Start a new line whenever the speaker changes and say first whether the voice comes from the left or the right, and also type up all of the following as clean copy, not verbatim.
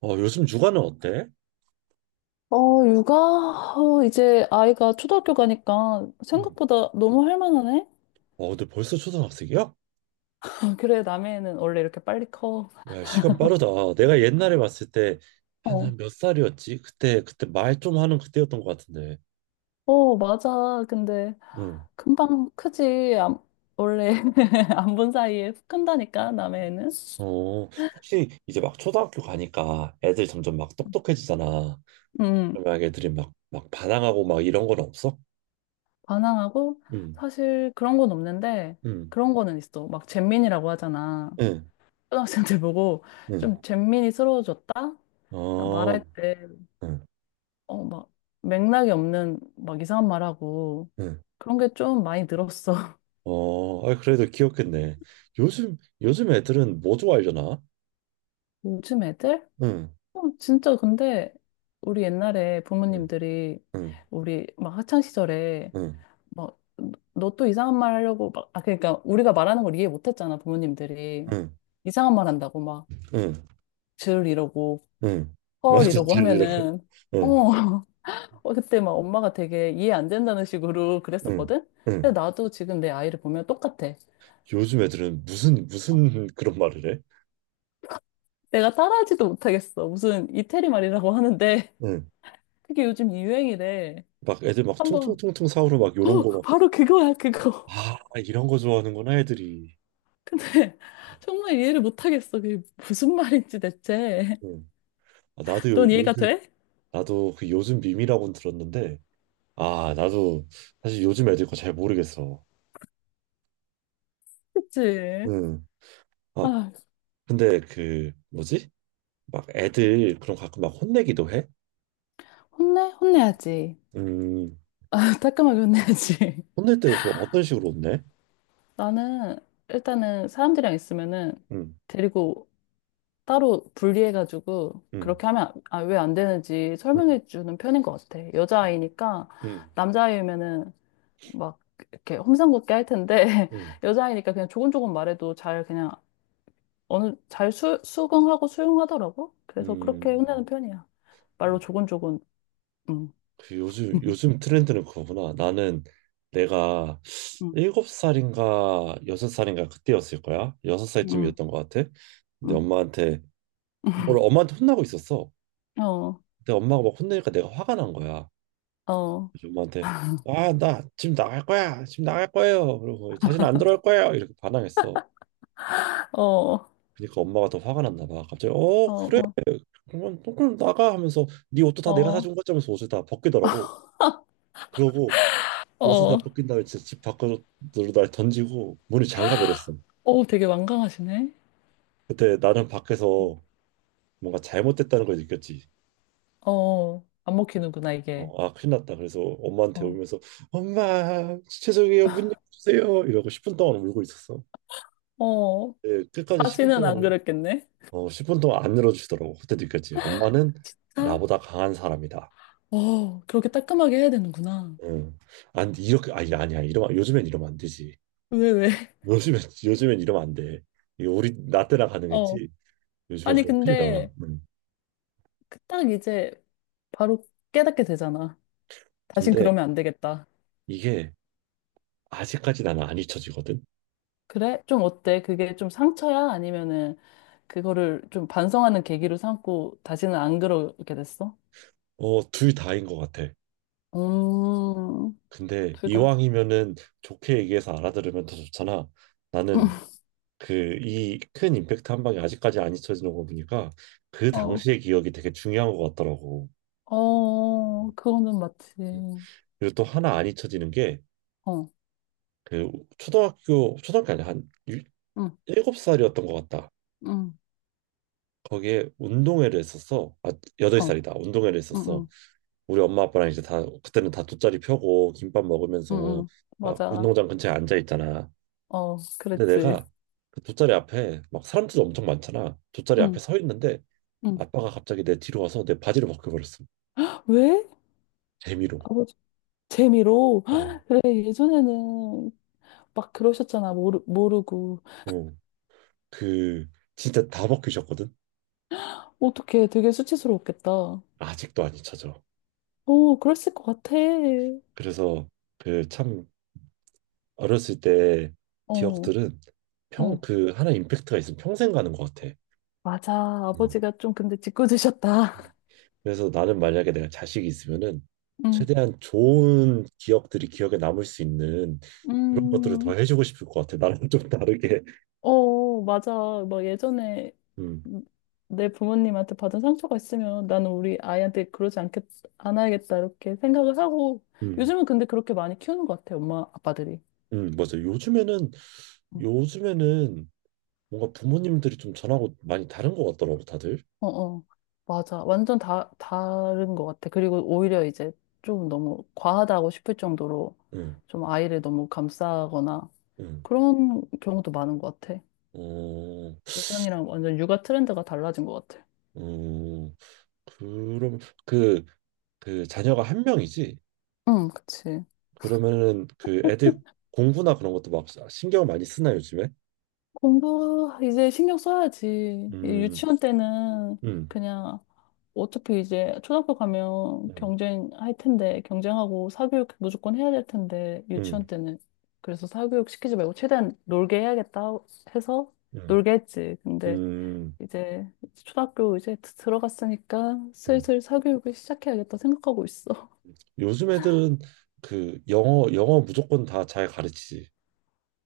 right: 요즘 육아는 어때?
left: 육아? 이제 아이가 초등학교 가니까
right: 응.
left: 생각보다 너무 할 만하네?
right: 근데 벌써 초등학생이야?
left: 그래, 남해는 원래 이렇게 빨리 커.
right: 야, 시간 빠르다. 내가 옛날에 봤을 때,
left: 어,
right: 한 몇 살이었지? 그때 말 좀 하는 그때였던 것 같은데.
left: 맞아. 근데
right: 응.
left: 금방 크지. 원래 안 본 사이에 훅 큰다니까, 남해는.
right: 어, 혹시 이제 막 초등학교 가니까 애들 점점 막 똑똑해지잖아.
left: 음,
right: 그러면 애들이 막 반항하고 막 이런 건 없어?
left: 반항하고
right: 응,
left: 사실 그런 건 없는데
right: 응,
left: 그런 거는 있어. 막 잼민이라고 하잖아.
right: 응,
left: 초등학생들 보고
right: 응.
left: 좀 잼민이스러워졌다?
right: 어,
left: 말할 때
right: 응,
left: 막 맥락이 없는 막 이상한 말하고
right: 응.
left: 그런 게 좀 많이 늘었어.
right: 어, 아, 그래도 귀엽겠네. 요즘 애들은 뭐 좋아하려나?
left: 요즘 애들?
right: 응,
left: 진짜 근데 우리 옛날에
right: 응,
left: 부모님들이
right: 응,
left: 우리 막 학창 시절에
right: 응.
left: 막 너 또 이상한 말 하려고 막 아 그러니까 우리가 말하는 걸 이해 못 했잖아, 부모님들이.
right: 응.
left: 이상한 말 한다고 막
right: 응,
left: 줄 이러고
right: 응.
left: 헐
right: 맞아,
left: 이러고
right: 들리라고.
left: 하면은 어,
right: 응,
left: 어 그때 막 엄마가 되게 이해 안 된다는 식으로
right: 응,
left: 그랬었거든.
right: 응.
left: 근데 나도 지금 내 아이를 보면 똑같아.
right: 요즘 애들은 무슨 그런 말을 해?
left: 내가 따라하지도 못하겠어. 무슨 이태리 말이라고 하는데
right: 응.
left: 그게 요즘 유행이래.
right: 막 애들 막 퉁퉁
left: 한번
right: 퉁통 사오로 막 요런 거 막.
left: 바로 그거야, 그거.
right: 아, 이런 거 좋아하는구나 애들이.
left: 근데 정말 이해를 못하겠어. 그게 무슨 말인지 대체.
right: 응. 아, 나도
left: 넌 이해가
right: 요즘
left: 돼?
right: 나도 그 요즘 밈이라고는 들었는데 아, 나도 사실 요즘 애들 거 잘 모르겠어.
left: 그치?
right: 응. 아,
left: 아,
right: 근데 그 뭐지? 막 애들 그럼 가끔 막 혼내기도 해?
left: 혼내? 혼내야지.
right: 음.
left: 아, 따끔하게 혼내야지.
right: 혼낼 때그 어떤 식으로 혼내?
left: 나는 일단은 사람들이랑 있으면은
right: 응,
left: 데리고 따로 분리해가지고
right: 응,
left: 그렇게 하면 아, 왜 안 되는지
right: 응.
left: 설명해 주는 편인 것 같아.
right: 응.
left: 여자아이니까
right: 응.
left: 남자아이면은 막 이렇게 험상궂게 할 텐데
right: 음,
left: 여자아이니까 그냥 조곤조곤 말해도 잘 그냥 어느 수긍하고 수용하더라고. 그래서
right: 음,
left: 그렇게 혼내는 편이야. 말로
right: 어,
left: 조곤조곤. 응.
right: 그 요즘 트렌드는 그거구나. 나는 내가
left: 응.
right: 일곱 살인가 여섯 살인가 그때였을 거야. 여섯
left: 응.
right: 살쯤이었던 것 같아. 근데
left: 응.
right: 엄마한테 뭘 엄마한테 혼나고 있었어.
left: 어.
right: 근데 엄마가 막 혼내니까 내가 화가 난 거야.
left: 어.
right: 그래서 엄마한테 아, 나 지금 나갈 거야. 지금 나갈 거예요. 그러고 다시는 안 들어올 거예요. 이렇게 반항했어.
left: 어. 어.
right: 그러니까 엄마가 더 화가 났나 봐. 갑자기 어 그래
left: 어.
right: 그러면 또 그럼 나가 하면서 네 옷도 다 내가
left: 어.
right: 사준 거지 하면서 옷을 다 벗기더라고. 그러고 옷을
left: 어.
right: 다 벗긴 다음에 진짜 집 밖으로 날 던지고 문을 잠가 버렸어.
left: 어. 되게 완강하시네.
right: 그때 나는 밖에서 뭔가 잘못됐다는 걸 느꼈지.
left: 어. 안 먹히는구나 이게.
right: 어, 아 큰일 났다. 그래서 엄마한테
left: 어.
right: 울면서 엄마 죄송해요 문 열어주세요 이러고 10분 동안 울고 있었어.
left: 어.
right: 예, 끝까지 10분
left: 바지는
right: 동안
left: 안 그랬겠네.
right: 어 10분 동안 안 열어주시더라고. 그때 느꼈지. 엄마는
left: 진짜?
right: 나보다 강한 사람이다.
left: 어. 그렇게 따끔하게 해야 되는구나.
right: 응. 안 이렇게 아니 아니야 이러면 요즘엔 이러면 안 되지.
left: 왜?
right: 요즘엔 요즘엔 이러면 안 돼. 이거 우리 나 때나 가능했지. 요즘에
left: 아니,
right: 그렇게 큰일 나.
left: 근데
right: 응.
left: 그딱 이제 바로 깨닫게 되잖아. 다신
right: 근데
left: 그러면 안 되겠다.
right: 이게 아직까지 나는 안 잊혀지거든.
left: 그래? 좀 어때? 그게 좀 상처야? 아니면은 그거를 좀 반성하는 계기로 삼고 다시는 안 그러게 됐어?
right: 어, 둘 다인 것 같아.
left: 음,
right: 근데
left: 둘 다.
right: 이왕이면은 좋게 얘기해서 알아들으면 더 좋잖아. 나는 그 이 큰 임팩트 한 방이 아직까지 안 잊혀지는 거 보니까 그
left: 어,
right: 당시의 기억이 되게 중요한 것 같더라고.
left: 그거는
right: 음.
left: 맞지.
right: 그리고 또 하나 안 잊혀지는 게
left: 어,
right: 그 초등학교 아니야
left: 응,
right: 일곱 살이었던 것 같다.
left: 응,
right: 거기에 운동회를 했었어. 아 여덟
left: 어,
right: 살이다. 운동회를
left: 응,
right: 했었어.
left: 응,
right: 우리 엄마 아빠랑 이제 다 그때는 다 돗자리 펴고 김밥
left: 응,
right: 먹으면서
left: 응.
right: 막
left: 맞아.
right: 운동장 근처에 앉아 있잖아.
left: 어,
right: 근데
left: 그랬지.
right: 내가 그 돗자리 앞에 막 사람들도 엄청 많잖아. 돗자리 앞에
left: 응,
right: 서 있는데
left: 응.
right: 아빠가 갑자기 내 뒤로 와서 내 바지를 벗겨버렸어.
left: 왜?
right: 재미로.
left: 아버지, 재미로.
right: 어,
left: 그래, 예전에는 막 그러셨잖아. 모르고.
right: 어. 그 진짜 다 벗기셨거든.
left: 어떡해. 되게 수치스러웠겠다. 어,
right: 아직도 안 잊혀져.
left: 그랬을 것 같아.
right: 그래서 그 참 어렸을 때
left: 어,
right: 기억들은 평
left: 어.
right: 그 하나 임팩트가 있으면 평생 가는 것 같아.
left: 맞아.
right: 음.
left: 아버지가 좀 근데 짓궂으셨다.
right: 그래서 나는 만약에 내가 자식이 있으면은
left: 응.
right: 최대한 좋은 기억들이 기억에 남을 수 있는 그런 것들을 더
left: 음,
right: 해주고 싶을 것 같아. 나랑 좀 다르게.
left: 어, 맞아. 막 예전에
right: 음,
left: 내 부모님한테 받은 상처가 있으면 나는 우리 아이한테 않아야겠다. 이렇게 생각을 하고.
right: 음,
left: 요즘은 근데 그렇게 많이 키우는 것 같아. 엄마, 아빠들이.
right: 맞아.
left: 음.
right: 요즘에는 뭔가 부모님들이 좀 전하고 많이 다른 것 같더라고 다들.
left: 어, 어. 맞아. 완전 다른 것 같아. 그리고 오히려 이제 좀 너무 과하다고 싶을 정도로
right: 음,
left: 좀 아이를 너무 감싸거나
right: 음,
left: 그런 경우도 많은 것 같아.
right: 어,
left: 예전이랑 완전 육아 트렌드가 달라진 것 같아.
right: 음, 그럼 그 그 자녀가 한 명이지?
left: 응, 그치.
right: 그러면은 그 애들 공부나 그런 것도 막 신경 많이 쓰나 요즘에?
left: 공부 이제 신경 써야지. 이
right: 음,
left: 유치원 때는
right: 음,
left: 그냥 어차피 이제 초등학교 가면
right: 음.
left: 경쟁할 텐데 경쟁하고 사교육 무조건 해야 될 텐데
right: 음.
left: 유치원 때는 그래서 사교육 시키지 말고 최대한 놀게 해야겠다 해서
right: 음,
left: 놀게 했지. 근데
right: 음,
left: 이제 초등학교 이제 들어갔으니까
right: 음.
left: 슬슬 사교육을 시작해야겠다 생각하고 있어.
right: 요즘 애들은 그 영어 무조건 다 잘 가르치지.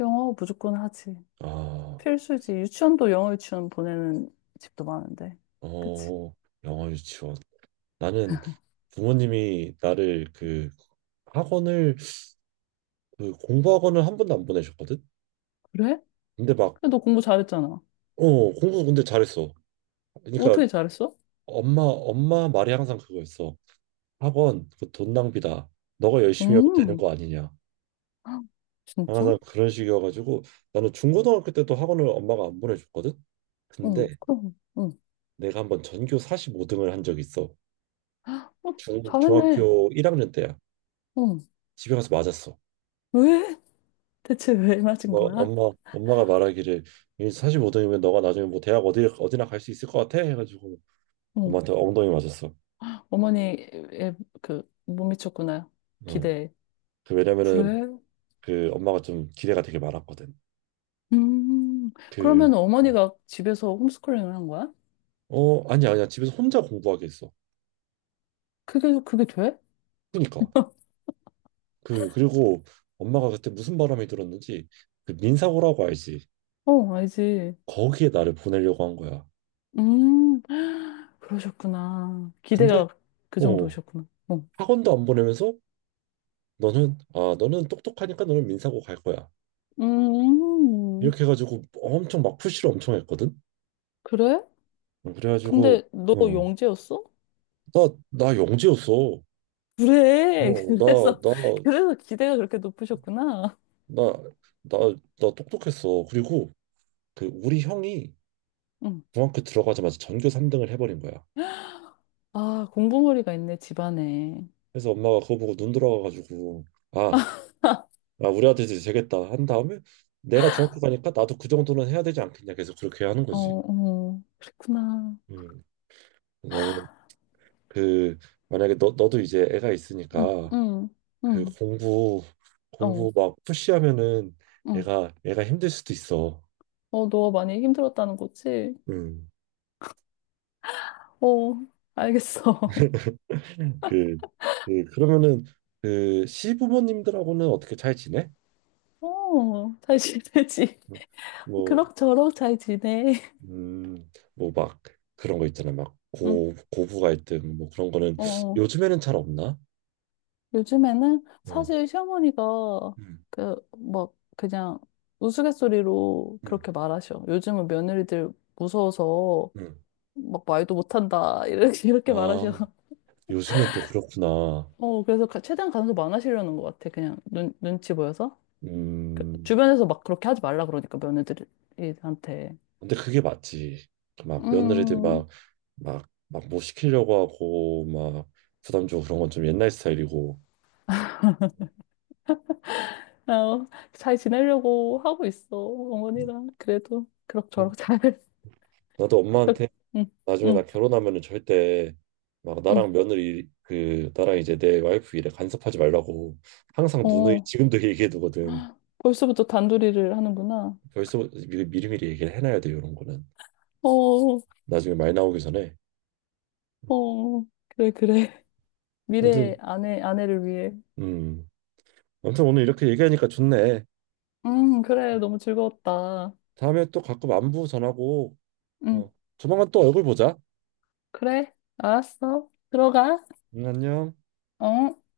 left: 영어 무조건 하지.
right: 아,
left: 필수지. 유치원도 영어 유치원 보내는 집도 많은데. 그치?
right: 어, 영어 유치원. 나는 부모님이 나를 그 학원을 그 공부 학원을 1번도 안 보내셨거든.
left: 그래?
right: 근데 막
left: 근데 너 공부 잘했잖아.
right: 어, 공부 근데 잘했어. 그러니까
left: 어떻게 잘했어?
right: 엄마 말이 항상 그거였어. 학원 그 돈 낭비다. 너가 열심히 하면 되는
left: 음,
right: 거 아니냐.
left: 진짜?
right: 항상 그런 식이어가지고 나는 중고등학교 때도 학원을 엄마가 안 보내줬거든. 근데
left: 응, 그럼, 응.
right: 내가 한번 전교 45등을 한 적이 있어.
left: 어, 잘했네.
right: 중학교 1학년 때야.
left: 응.
right: 집에 가서 맞았어.
left: 왜? 대체 왜 맞은
right: 엄마,
left: 거야?
right: 엄마가 말하기를 45등이면 너가 나중에 뭐 대학 어디나 갈 수 있을 것 같아? 해가지고
left: 응.
right: 엄마한테 엉덩이 맞았어.
left: 어머니의 그, 못 미쳤구나.
right: 응.
left: 기대에.
right: 그 왜냐면은
left: 그래?
right: 그 엄마가 좀 기대가 되게 많았거든.
left: 음,
right: 그,
left: 그러면 어머니가 집에서 홈스쿨링을 한 거야?
right: 어, 아니야. 집에서 혼자 공부하게 했어.
left: 그게 돼?
right: 그니까. 그리고 엄마가 그때 무슨 바람이 들었는지 그 민사고라고 알지?
left: 어, 알지.
right: 거기에 나를 보내려고 한 거야.
left: 음, 그러셨구나.
right: 근데,
left: 기대가 그
right: 어,
left: 정도셨구나. 어.
right: 학원도 안 보내면서 너는 아 너는 똑똑하니까 너는 민사고 갈 거야.
left: 음,
right: 이렇게 해가지고 엄청 막 푸시를 엄청 했거든.
left: 그래?
right: 어, 그래가지고
left: 근데 너
right: 어,
left: 영재였어?
right: 나나 영재였어.
left: 그래.
right: 어,
left: 그래서,
right: 나
left: 그래서 기대가 그렇게 높으셨구나.
right: 나 나 나 똑똑했어. 그리고 그 우리 형이
left: 응.
right: 중학교 들어가자마자 전교 3등을 해버린 거야.
left: 아, 공부머리가 있네, 집안에.
right: 그래서 엄마가 그거 보고 눈 돌아가가지고 아, 아 우리 아들 이제 되겠다 한 다음에 내가 중학교 가니까 나도 그 정도는 해야 되지 않겠냐 계속 그렇게 하는
left: 어,
right: 거지.
left: 어, 그랬구나.
right: 음, 나는 그 만약에 너 너도 이제 애가
left: 응,
right: 있으니까
left: 응,
right: 그
left: 응, 어,
right: 공부 막 푸시하면은
left: 응.
right: 애가 힘들 수도 있어.
left: 어, 너 많이 힘들었다는 거지?
right: 음.
left: 어, 알겠어.
right: 그, 그러면은 그 시부모님들하고는 어떻게 잘 지내?
left: 어, 잘 지내지.
right: 뭐,
left: 그럭저럭 잘 지내.
right: 음, 뭐 막 그런 거 있잖아. 막
left: 응,
right: 고부 갈등 뭐 그런 거는
left: 어. 어.
right: 요즘에는 잘 없나?
left: 요즘에는
right: 응,
left: 사실 시어머니가
right: 응,
left: 그 막 그냥 우스갯소리로
right: 응,
left: 그렇게 말하셔. 요즘은 며느리들 무서워서
right: 응.
left: 막 말도 못한다 이렇게 이렇게 말하셔.
right: 아, 요즘엔 또 그렇구나.
left: 어 그래서 최대한 간섭 안 하시려는 것 같아. 그냥 눈 눈치 보여서
right: 음,
left: 주변에서 막 그렇게 하지 말라 그러니까 며느리한테.
right: 근데 그게 맞지. 막 며느리들
left: 음,
right: 막 뭐 시키려고 하고 막 부담 주고 그런 건 좀 옛날 스타일이고.
left: 어, 잘 지내려고 하고 있어 어머니랑 그래도
right: 음.
left: 그럭저럭 잘.
right: 나도 엄마한테
left: 응,
right: 나중에
left: 응,
right: 나 결혼하면은 절대 막
left: 응.
right: 나랑 며느리 그 나랑 이제 내 와이프 일에 간섭하지 말라고 항상 누누이
left: 어
right: 지금도 얘기해 두거든.
left: 벌써부터 단둘이를 하는구나.
right: 벌써 미리미리 얘기를 해놔야 돼 이런 거는
left: 어,
right: 나중에 말 나오기 전에.
left: 어, 그래, 그래. 미래
right: 아무튼
left: 아내를 위해.
right: 음 아무튼 오늘 이렇게 얘기하니까 좋네.
left: 그래. 너무 즐거웠다.
right: 다음에 또 가끔 안부 전하고
left: 음,
right: 어 조만간 또 얼굴 보자.
left: 그래. 알았어. 들어가.
right: 응, 안녕.
left: 어?